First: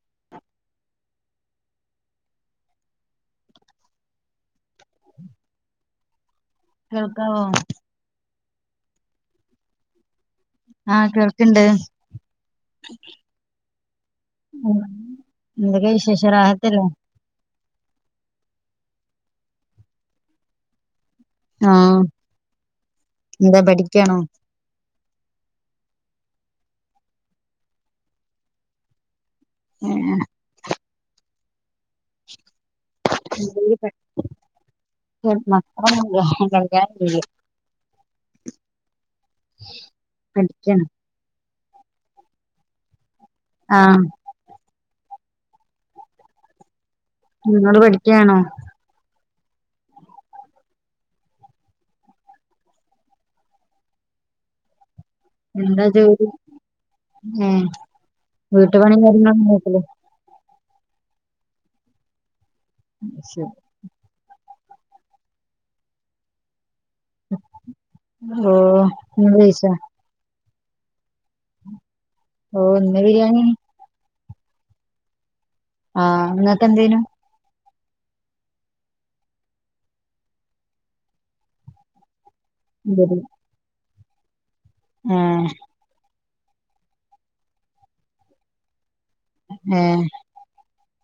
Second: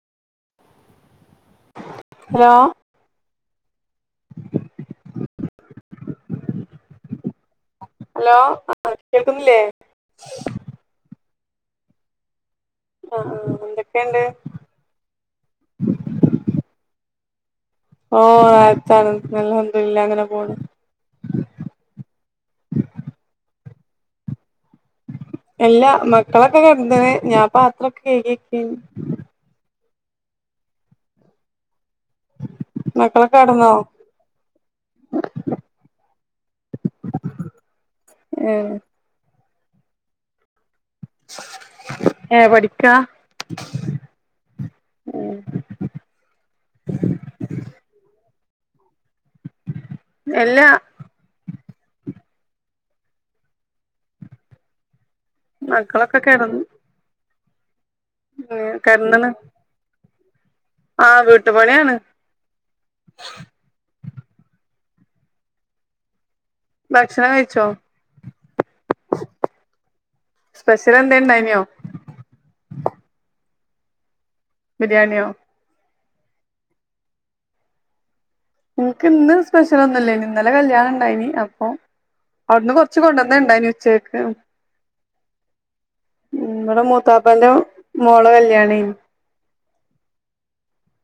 [inaudible] Hello കേൾക്കാവോ? Hello ആഹ് കേൾക്കുന്നില്ലേ? ആഹ് കേൾക്ണ്ട് ആഹ് ആഹ് എന്തൊക്കെണ്ട്? ഉം എന്തൊക്കെ വിശേഷം റാഹത്തല്ലേ? ഓഹ് റാഹത്താണ് അൽഹംദുലില്ലാഹ് ങ്ങനെ പോണ്‌. ആഹ് എന്താ പഠിക്കണോ? എല്ല മക്കളൊക്കെ കെടന്ന്ണ് ഞാൻ പാത്രൊക്കെ കഴ്കിക്കെന്ന് ഹെ മക്കളൊക്കെ കെടന്നോ? നമ്മളെന്നും ഇല്ല ഏ [unintelligible] പഠിക്കാന് ഏ പഠിക്കാ ആഹ് നിങ്ങള് പഠിക്കയാണോ ഏല്ല എന്താ മക്കളൊക്കെ ജോലി കിടന്നു എ ഉം വീട്ടു പണി നോക്കുന്നില്ലേ ആഹ് വീട്ടുപണിയാണ് ശോ ഭക്ഷണം കഴിച്ചോ ന്നലോ ഇങ്ങള് കഴിച്ചാ സ്പെഷ്യലെന്തേ ഇണ്ടായ്ന്യോ ഓഹ് ഇന്ന് ബിരിയാണി ബിരിയാണിയോ ആഹ് ഇങ്ങക്കെന്തേയ്നു ഞങ്ങക്ക്‌ ഇന്ന് സ്പെഷ്യൽ ഒന്നും ഇല്ലേയ്നി ഇന്നലെ കല്യാണം ഇണ്ടായ്നി അപ്പൊ അവ്ട്ന്ന് കൊർച്ച് ബിരി കൊണ്ടെന്നെഹ് ഇണ്ടായ്നി ഉച്ചകെക്ക് ഏഹ് ഉം ഇവടെ മൂത്താപ്പന്റെ മോളെ കല്യാണേയ്നി തന്നേ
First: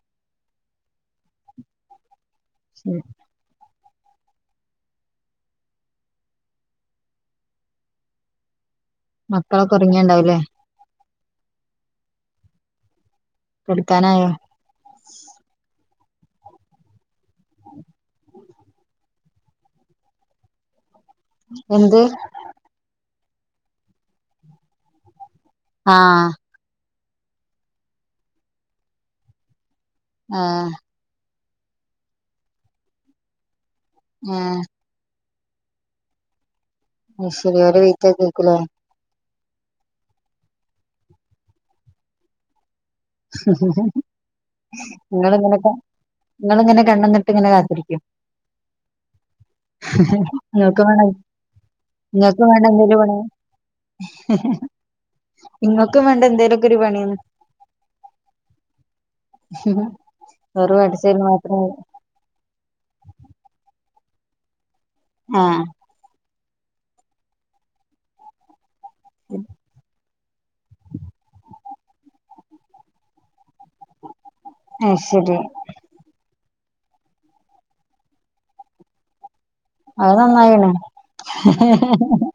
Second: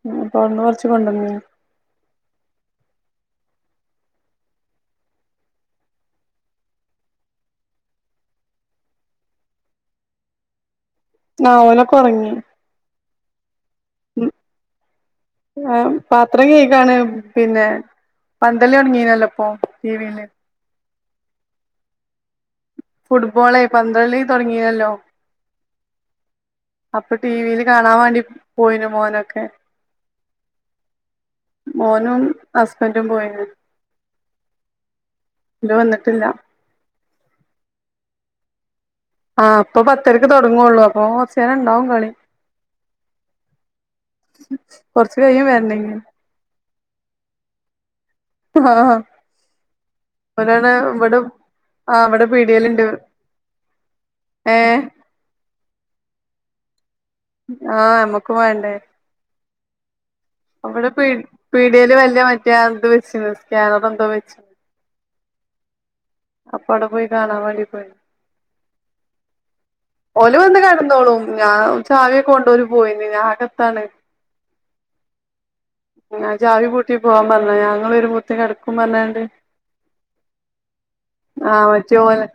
ഉം അപ്പൊ അവ്ട്ന്ന് കൊർച്ച് കൊണ്ടെന്നീന് സ് ഉം മക്കളൊക്കെ ഒറങ്യേണ്ടാവുംലെ അഹ് ഓലൊക്കെ ഒറങ്ങിണ് കെട്ക്കാനായോ ഞാൻ പാത്രം കെഴ്കാണ് പിന്നെ പന്തളി തൊടങ്ങീനല്ലോ ഇപ്പൊ ടിവീയില് എന്ത് ഫുട്ബോളേ പന്തളി തുടങ്ങീണല്ലോ ആഹ് അപ്പ ടിവിയില് കാണാൻ വേണ്ടി പോയിന് മോനൊക്കെ ആഹ് മോനും ഹസ്ബൻന്റും പോയിന് ഏഹ് ഇണ്ട് വന്ന്ട്ടില്ല അയ്ശെരി ഓരെ വെയ്റ്റ് ചെയ്ത് ഇരിക്കുംല്ലെ ആഹ് ഇപ്പൊ പത്തരക്ക് തൊടങ്ങൊള്ളൂ അപ്പൊ കൊർച്ചേരം ഇണ്ടാവും കളി കൊർച്ച് കയ്യും വെര്നെങ്കില് ഇങ്ങള് ഇങ്ങനെ കണ്ണുംനട്ട് ഇങ്ങനെ കാത്തിരിക്ക്യും ആഹ് ആഹ് ഇങ്ങക്ക് വേണേൽ ആ ഇവിടെ ഇങ്ങക്ക് വേണല്ലോ പീടിയേല്ണ്ട് എന്തേലും ഒരു പണി ഏ ഇങ്ങക്കും വേണ്ടെ എന്തേലൊക്കെ ഒരു പണിന്ന് ആഹ് ഞമ്മക്കും വേണ്ടേ [unintelligible] അവ്ടെ പീ മാത്രം പിഡിയേല് വല്യെ മറ്റേ ആ ഇത്‌ വെച്ച്ണ് സ്കാനർ എന്തോ വെച്ച്ണ് ആഹ് അപ്പ അവ്ടെ പോയി കാണൻ വേണ്ടി പോയി ഉം ഓല് വന്ന് കെടന്നോളും ഞാ ഉം ചാവി ഒക്കെ കൊണ്ട് ഓല് പോയിന് ഞാൻ അകത്താണ് അയ്ശരി ആഹ് ഞാൻ ചാവി പൂട്ടി പോവാൻ പർഞ്ഞാ ഞാ ഇങ്ങള് വെരുമ്പോത്തിന് കെട്ക്കും പർഞ്ഞ്ങ്ങാണ്ട് അത് നന്നായൊള്ളൂ ആഹ് മറ്റേ ഓലെ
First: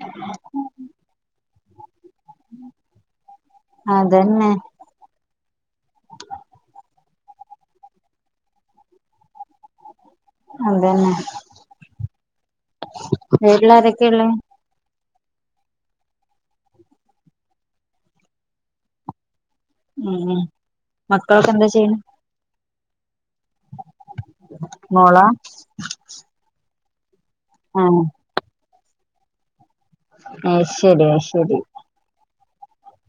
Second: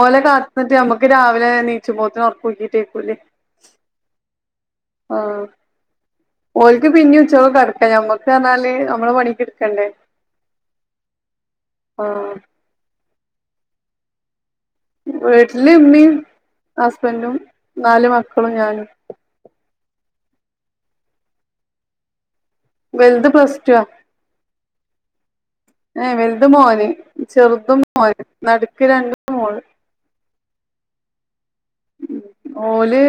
ഓലെ കാത്ത്ന്ന്ട്ട് ഞമ്മക്ക് രാവിലെ നീച്ചുമ്പോത്തിന് ഒർ ക്കുര്തീട്ട് ഇര്ക്കൂലെ അതന്നെ ആഹ് ഓൽക്ക് പിന്നെ ഉച്ചക്ക് കടക്ക ഞമ്മക്ക് റ്ഞ്ഞാല് നമ്മളെ പണിക്കെ എടുക്കണ്ടേ അതന്നെ ആഹ് വീട്ടിലാരക്കെ ള്ളെ വീട്ടില് ഇമ്മിം ഹസ്ബൻഡും നാല് മക്കളും ഞാനും ഉം ഹും മക്കളൊക്കെ എന്താ ചെയ്യ്ണെ വൽത് പ്ലസ് ടു ആ മോളാ ഏ വല്ത് മോന് ചെറുതും ആഹ് മോന് നടുക്ക് രണ്ടും മോള് അഹ് ശെരി അഹ് ശെരി ഓല്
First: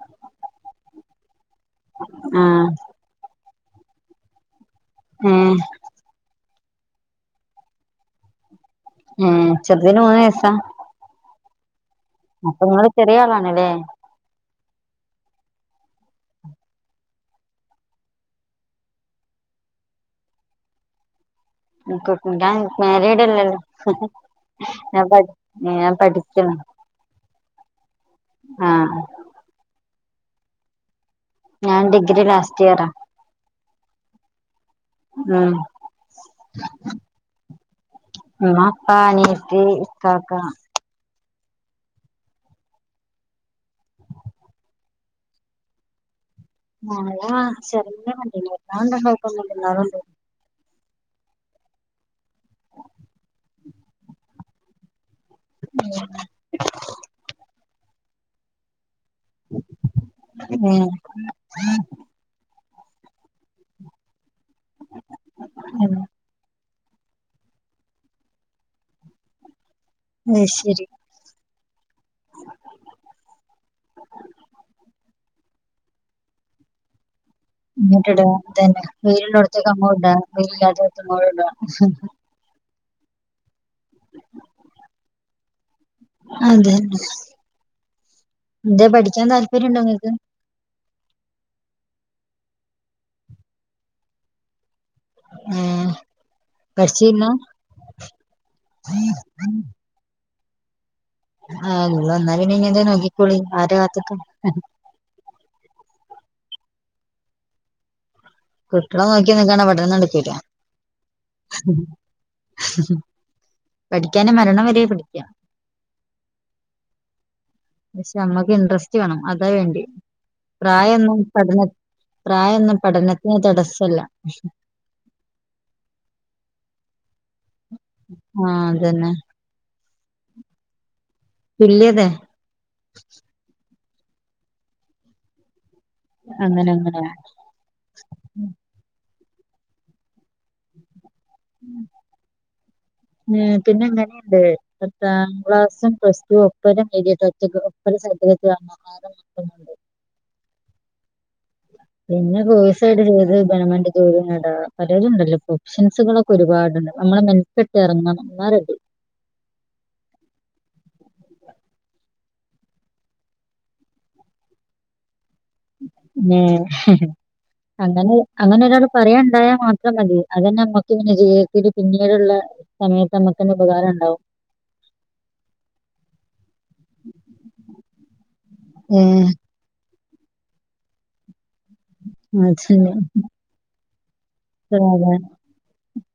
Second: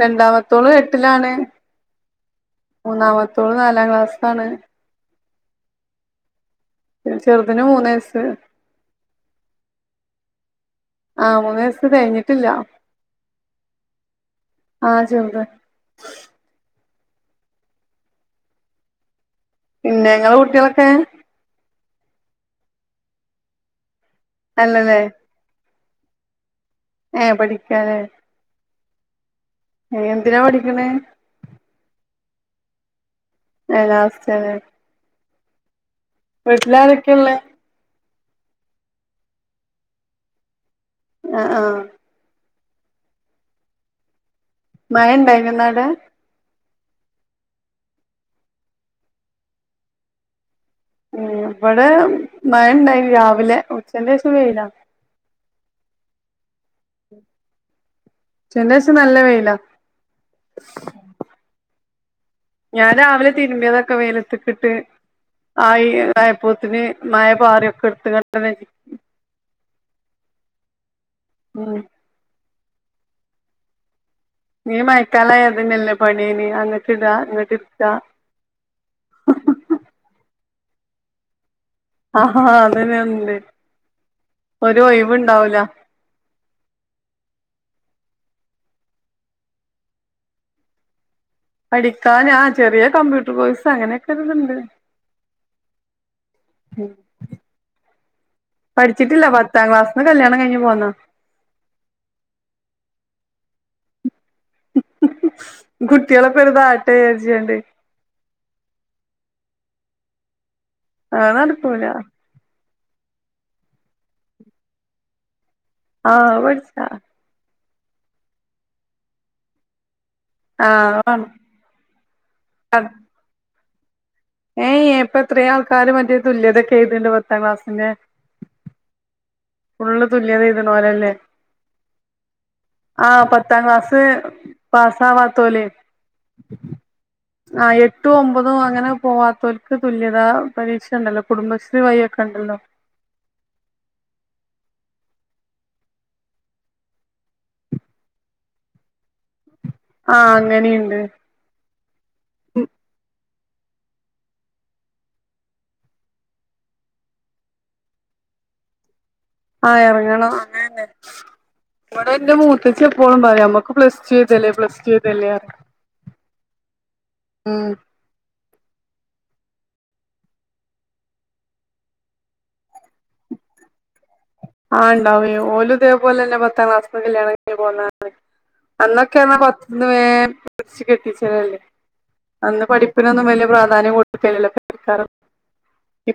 രണ്ടാമത്തോള് എട്ടിലാണ് ആഹ് മൂന്നാമത്തോള് നാലാം ക്ലാസ്സാണ് ഉം പിന്നെ ചെറുതിന് മൂന്ന് വയസ്സ് ഉം ചെറ്തിന് മൂന്ന് വയസ്സാ ആഹ് മൂന്ന് വയസ്സ് കഴിഞ്ഞ് അപ്പം ഇങ്ങള് ചെറിയ ആളാണ് ലേ ആഹ് ചെറുതാ പിന്നെ ഇങ്ങളെ കുട്ടിയാളൊക്കെ ഇൻക്ക് ഞാൻ മേരീടല്ലല്ലോ നല്ലല്ലേ ഞാൻ പടി ല്ല ഞാൻ പഠിക്കാണ് ഏഹ് പടിക്കാലേ ആഹ് ഏഹ് എന്തിനാ പഠിക്ക്ണെ ഞാൻ ഡിഗ്രി ലാസ്റ്റ് ഇയറ ഏഹ് ലാസ്റ്റലേ ഉം വീട്ടിലാരക്കെ ള്ളെ ഉമ്മ ഉപ്പ അനിയത്തി ഇക്കാക്ക ആഹ് ആഹ് മഴണ്ടായിനോ ഇന്ന് അവി ടെ മഴ ചെറുങ്ങനെണ്ടയ്നി വല്ലാണ്ട്ണ്ടായിട്ടൊന്നുല്ല ന്നാലും ണ്ടായിനി ഉം ഇവിടെ മഴണ്ടായ്നി രാവിലെ ഉച്ചന്റെ ശേഷം വെയിലാ മ്മ്ഹ് ഉച്ചന്റെ ഷം നല്ല വെയ് ഉം ഞാൻ രാവിലെ തിരുമ്പിയതൊക്കെ വെയിലതിട്ട്ട്ട് ആയി ആയപ്പോത്തിന് മഴ പാറി ഒക്കെട്ത് ഇങ്ങട്ടെന്നെ ചി അയ് ശെരി ഉം ഞ്ഞ് മയക്കാല ആയ ഇതന്നെ അല്ലേ പണി മി അങ്ങട്ട്ടാ ഇങ്ങട്ട്ട് ഇങ്ങട്ടിട ഇതന്നെ വെയില് ള്ളോട്ത്ത്ക്ക് അണ്ടോട്ട് ഇടാ വെയിലില്ലാത്തേട്ത്ത് ഇങ്ങോട്ട് ടാ ആഹ് അതന്നെ ണ്ട് ഒരു ഒഴിവ് ണ്ടാവുല അതന്നെ എന്തെ പഠിക്കാൻ താല്പര്യം ണ്ടോ ഇങ്ങക്ക് പഠിക്കാന് ആഹ് ചെറിയ കമ്പ്യൂട്ടർ കോഴ്സ് അങ്ങനെയൊക്കെ ഒര്ത്ണ്ട് ഉം പഠിച്ചീന്നു പഠിച്ചിട്ടില്ല പത്താം ക്ലാസ്ന്ന് കല്യാണം കഴിഞ് പോന്ന. ആഹ് നിള്ള എന്നാ പിന്നെ ഇങ്ങനെ നോക്കിക്കോളി ആരെ കാത്തിക്ക കുട്ടികൾ എപ്പഴും പാട്ട് കളിചികണ്ട് കുട്ടികളെ നോക്കി നിക്കാണ അവിടെന്ന് നടക്കൂല. അത്‌ നടക്കൂല്ല പഠിക്കാന് മരണം വരെ പഠിക്കാം. ആഹ് പഠിച്ച പക്ഷെ നമ്മക്ക് ഇൻറസ്റ്റ് വേണം അതാ വേണ്ടി. ആഹ് പ്രായൊന്നും വാണം പഠന പ്രായൊന്നും പഠനത്തിന് തടസ്സല്ല. ഏയ് ഇപ്പോ എത്രയൊ ആൾക്കാര് മറ്റേ തുല്യതൊക്കെ എയ്തിണ്ട് പത്താം ക്ലാസ്സിന്റെ. ആഹ് അതന്നെ. ഫുള്ള് തുല്യത എഴുതുന്ന പോലല്ലേ. തുല്യതെ ആഹ് പത്താം ക്ലാസ് പാസ് ആവാത്തോല്. അങ്ങനെ അങ്ങനെയ. ആഹ് എട്ടും ഒമ്പതും അങ്ങനെ പോവാത്തോൽക്ക് തുല്യതാ പരീക്ഷ ഉണ്ടല്ലോ. കുടുംബശ്രീ വയിഒക്കെ ഉണ്ടല്ലോ. ഏഹ് പിന്നെന്താനെ ഉണ്ട് പത്താം ക്ലാസ്സും, പ്ലസ് ടു, ഒപ്പര എഴുതിയ സാഡിഫിക്ക ഒപ്പര സാഡിഫിക്ക വാങ്ങാൻ അത കിട്ടുന്നുണ്ട് ആഹ് അങ്ങനെയിണ്ട്. പിന്നെ സൂസൈഡ് ചെയ്ത് ഗവണ്മെന്റ് ജോലി നേട പലരും ഉണ്ടല്ലോ ഇപ്പൊ ഓപ്ഷൻസ്സ്കൾ ഒരുപാടുണ്ട് നമ്മടെ മെൻസെട്ടി എറങ്ങൻ എന്നാ റെഡി. ആഹ് എറങ്ങണം അങ്ങനെ ഇവിടെ എന്റെ മൂത്തച്ചി എപ്പോഴും പറയാ നമ്മുക്ക് പ്ലസ് ടു എയ്തല്ലേ പ്ലസ് ടു എയ്തല്ലേ പറയ. ഉം അങ്ങനെയ. അങ്ങനെ ഒരാള് പറയാൻ ഉണ്ടായാൽ മാത്രം മതി അതന്നെ നമ്മക്ക് ഇങ്ങനെ ജീവിതത്തിൽ പിന്നീടുള്ള. സമയത്ത് നമ്മക്കാനേ ഉപകാരം ഉണ്ടാവും. ആ ഇണ്ടാവേലൊ ഓല് ഇതേപോല തന്നെ പത്താം ക്ലാസ്ന് കല്യാണം പോന്നാണ് ഏഹ് അന്നൊക്കെന്ന പത്തന്ന് വേ പിടിച്ച് കെട്ടിച്ചതാല്ലേ. അന്ന് പഠിപ്പിനൊന്നും വല്യ പ്രാധാന്യം കൊടുക്കൽ ഇല്ലല്ലോ [unintelligible] അതന്നെ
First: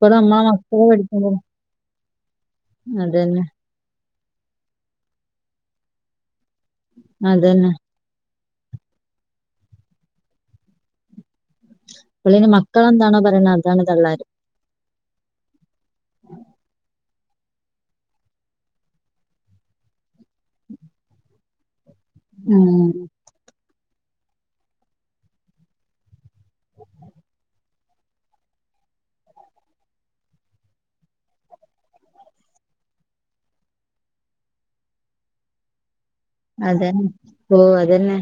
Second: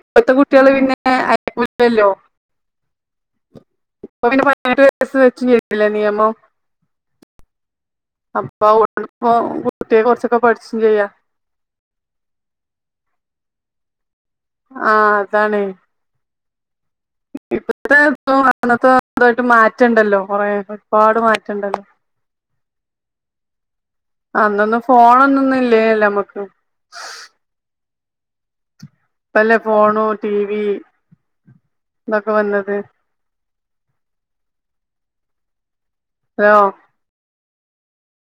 ഇപ്പഴും നമ്മളെ കുട്ടികള് മക്കള് പിന്നെ പഠിക്കുമ്പോ അയക്കുല്ലല്ലോ. അതന്നെ. ഇപ്പം പിന്നെ പതിനെട്ടു വാഴസ്സ് വെച്ച്നി ആല്ലേ നിയമം അതന്നെ. അപ്പൊ ആഹ് [unintelligible] കുട്ടിയെ കുറച്ചൊക്കെ പഠിച്ചും ചെയ്യ. പിള്ളേര് മക്കളെന്താണോ പറയണ അതാണ് തള്ളാര്. ആഹ് അതാണെ ഇപ്പത്തെ ഇ [unintelligible] അന്നത്തെ ഇതു ആയിട്ട് മാറ്റുണ്ടല്ലോ കൊറെേ ഒരുപാട് മാറ്റണ്ടല്ലോ. ഉം. അന്നൊന്നു ഫോണോ ഒന്നുന്നും ഇല്ലേല്ലോ നമ്മുക്കും ഇപ്പല്ലെ ഫോണു, ടി വി ഇതൊക്കെ വന്നത്. ഹലോ അതെ ഓഹ് അതെന്നെ.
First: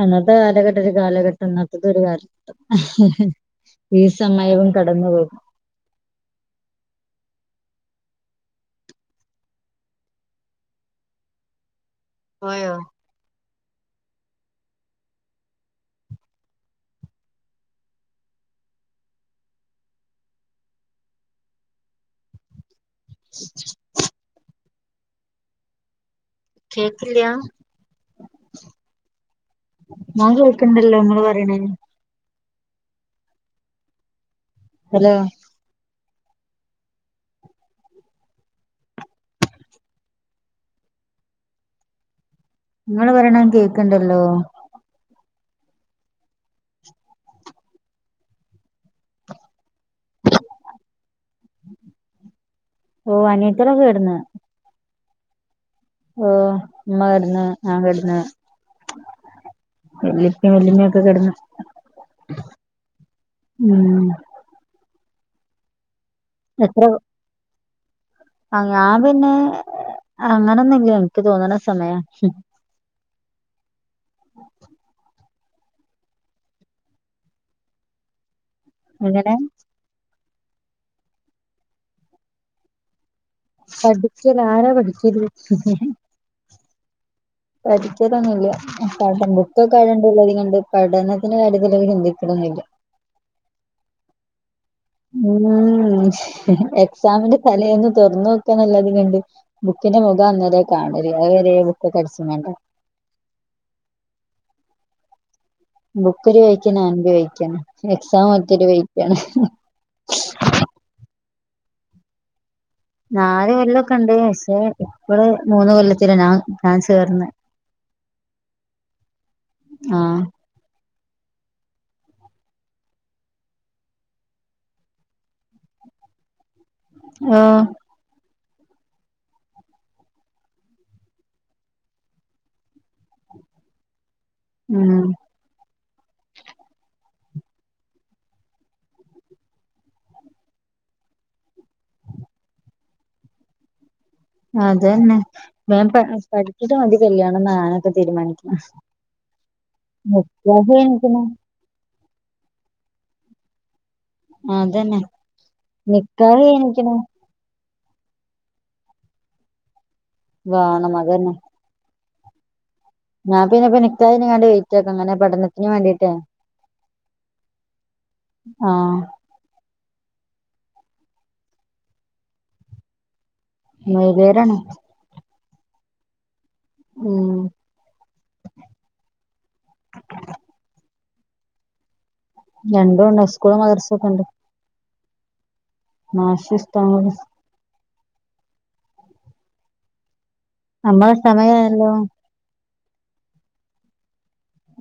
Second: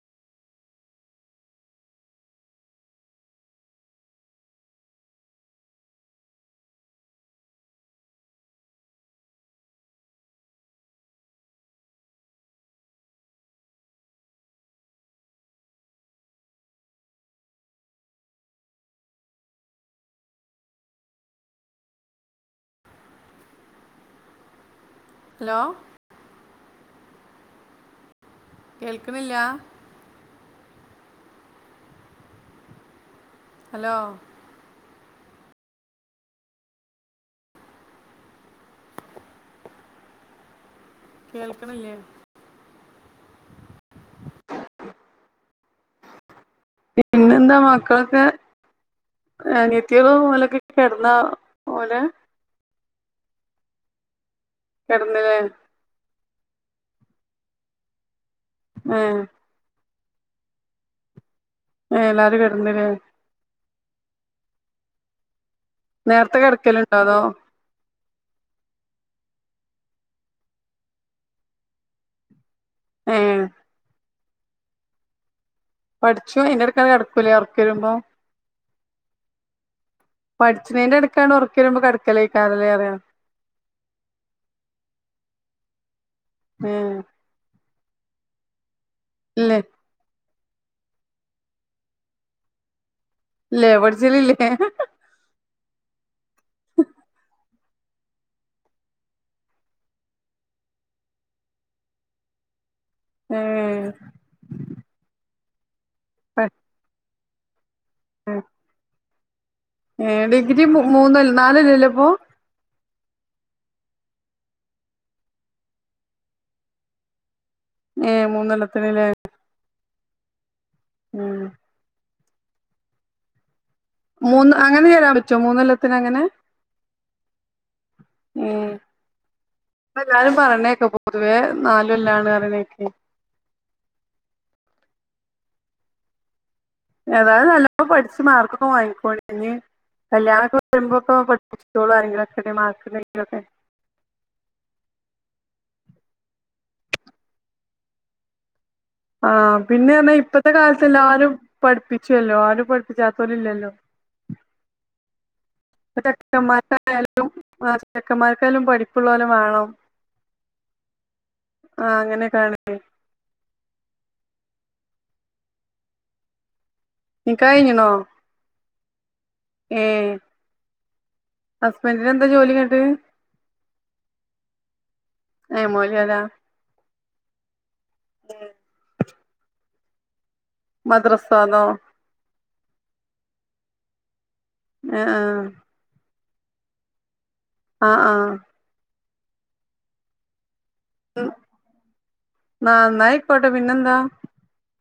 അന്നത്തെ കാലഘട്ടം ഒരു കാലഘട്ടം ഇന്നത്തത് ഒരു കാലഘട്ടം ഈ സമയവും കടന്നു പോകും ആയോ ഹലോ കേക്ക്ല്ല്യ കേൾക്ക്ണില്ലാ ഞാൻ കേക്ക്ണ്ടല്ലോ ഇങ്ങള് പറയ്ണേ ഹലോ ഹലോ കേൾക്ക്ണ്ല്ലേ ഇങ്ങള് പറിണ ഇൻക് കേ കണ്ടല്ലോ പിന്നെന്താ മക്കൾക്ക് അനിയത്തിയാളും ഓലൊക്കെ കെട്ന്ന പോലെ ഓഹ് അനിയത്തി യാളൊക്കെ കെടന്ന് കെടന്ന് ലേ ഓഹ് ഇമ്മ കട്ന്ന് ഞാൻ കട്ന്ന് ആഹ് വല്ലിപ്പിം വല്ലിമ്മിം ഒക്കെ കെടന്നു ഏഹ് എല്ലാരും കെടന്ന്ല്ലേ ഉം നേര്ത്തെ കെട്ക്കല്ണ്ടോ അതോ ആ ഞാ പിന്നെ അങ്ങനെയൊന്നുല്ല എനിക്ക് തോന്ന്ണ സമയ ഏഹ് പഠ്‌ച്ചോ അയ്ൻ്റെ [unintelligible] കട്ക്കൂലേ ഒർക്കരുമ്പോ എങ്ങനെ പഠ്ച്ച്ണീന്റെടുക്കാണ് ഒർക്കരുമ്പൊ കെട്കലയ്കാരം ലേ അറിയ പഠിക്കൽ ആരാ പഠിക്കല് ഏഹ് പഠിക്കലൊന്നുല്ല [unintelligible] ഇല്ലേ ബുക്കൊക്കെ [unintelligible] കാണ്ട് പഠനത്തിന് കാര്യത്തിലേക്ക് ചിന്തിക്ക്ണൊന്നുല്ല ഇല്ലേ പഠ്ച്ചൽ ഇല്ലേ ഉം എക്സാമിന്റെ തലേന്ന് തൊർന്നോക്കാന്നല്ലാത് പിന്നെന്ത് ബുക്കിന്റെ മുഖം അന്നേരാ കാണല് അത് വരേ ബുക്കൊക്കട്ച്ച്കാണ്ട ഏഹ് ബുക്ക് ഒര് വഴിക്ക് ഞാൻ ഒരു വഴിക്കാണ് എക്സാം മറ്റൊരു വഴിക്കാണ് ഏഹ് ഡിഗ്രി മൂ മൂന്നല്ല നാലൊല്ല അല്ലേ ഇപ്പോ നാല് കൊല്ലംക്കെ ഇണ്ട് പക്ഷേ ഇപ്പള് മൂന്ന് കൊല്ലത്തിനാ ഞാൻ ഞാൻ ചേർന്ന ഏഹ് മൂന്നൊല്ലത്തിന് ലേ ആഹ് ഉം മൂന്ന് അങ്ങനെ ചേരാൻ പറ്റോ മൂന്നൊല്ലത്തിന് അങ്ങനെ ആഹ് ഉം പ്പല്ലാരും പറണെക്ക പൊതുവേ നാലുകൊല്ലാണ് പറിണേക്കെ ഉം ഏതായാലും നല്ല പഠിച്ച് മാർക്കൊക്കെ വാങ്ങിക്കോ [inaudible] ഇഞ് കല്യാണം ഒക്കെ വരുമ്പ്പ്പോ പഠിപ്പിച്ചോളും ആരെങ്കിലൊക്കെ മാർ ക്ക്ണ്ടെങ്കിലൊക്കെ അതെന്നെ വെം പട് പഠിച്ചിട്ട് മതി ക ല്യാണംന്നാണ് പ്പ തീരുമാനിക്കണേ ആഹ പിന്നെ അറഞ ഇപ്പത്തെ കാലത്ത് കഴിഞ്ഞിക്കണ് എല്ലാരും പഠിപ്പിച്ചുല്ലോ ആരും പഠിപ്പിച്ചാത്തോര് ഇല്ലല്ലോ അതന്നെ ഇപ്പ നിക്കാഹ് കയ്ഞ്ഞ്ക്കുണു ചെക്കന്മാർക്കായാലും ചെക്കന്മാർക്കായാലും പഠിപ്പ്ള്ള ഒലെ വേണം വാണം അതന്നെ ആഹ് അങ്ങനെ കാണിക്ക ഞാ പിന്നെപിന്നെക്കാഹ് യ്ഞണ്ട് വെയിറ്റ് ആക്ക ങ്ങനെ പഠനത്തിന് വേണ്ടീട്ടേ നിക്കാഹ്കയ്ഞ്ഞ്ണോ ആഹ! ഏ ഹസ്ബൻഡ്ന് എന്താ ജോലി ന്നട്ട് മോല്യരാണ് എ മോല്യാരാ ഉം! മദ്രസോ അതോ രണ്ടുംണ്ട് സ്കൂളും മദർസും ഒക്കെ ണ്ട്. ആആ നാശിശ്ട്ട [unintelligible] ആആ നമ്മടെ സമയായല്ലോ! ന്ന ന്നായിക്കോട്ടേ പിന്നെന്താ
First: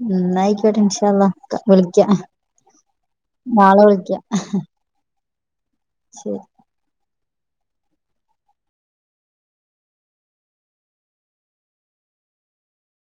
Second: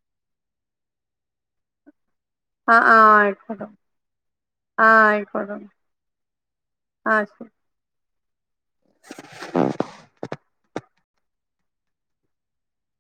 ന്നായിക്ക്യട്ടെ ഇന്ശാള്ള വിളിക്ക നാളെ വിളിക്ക. ആ ആയിക്കോട്ടെ ശേരി! ആ ശെരി! [inaudible]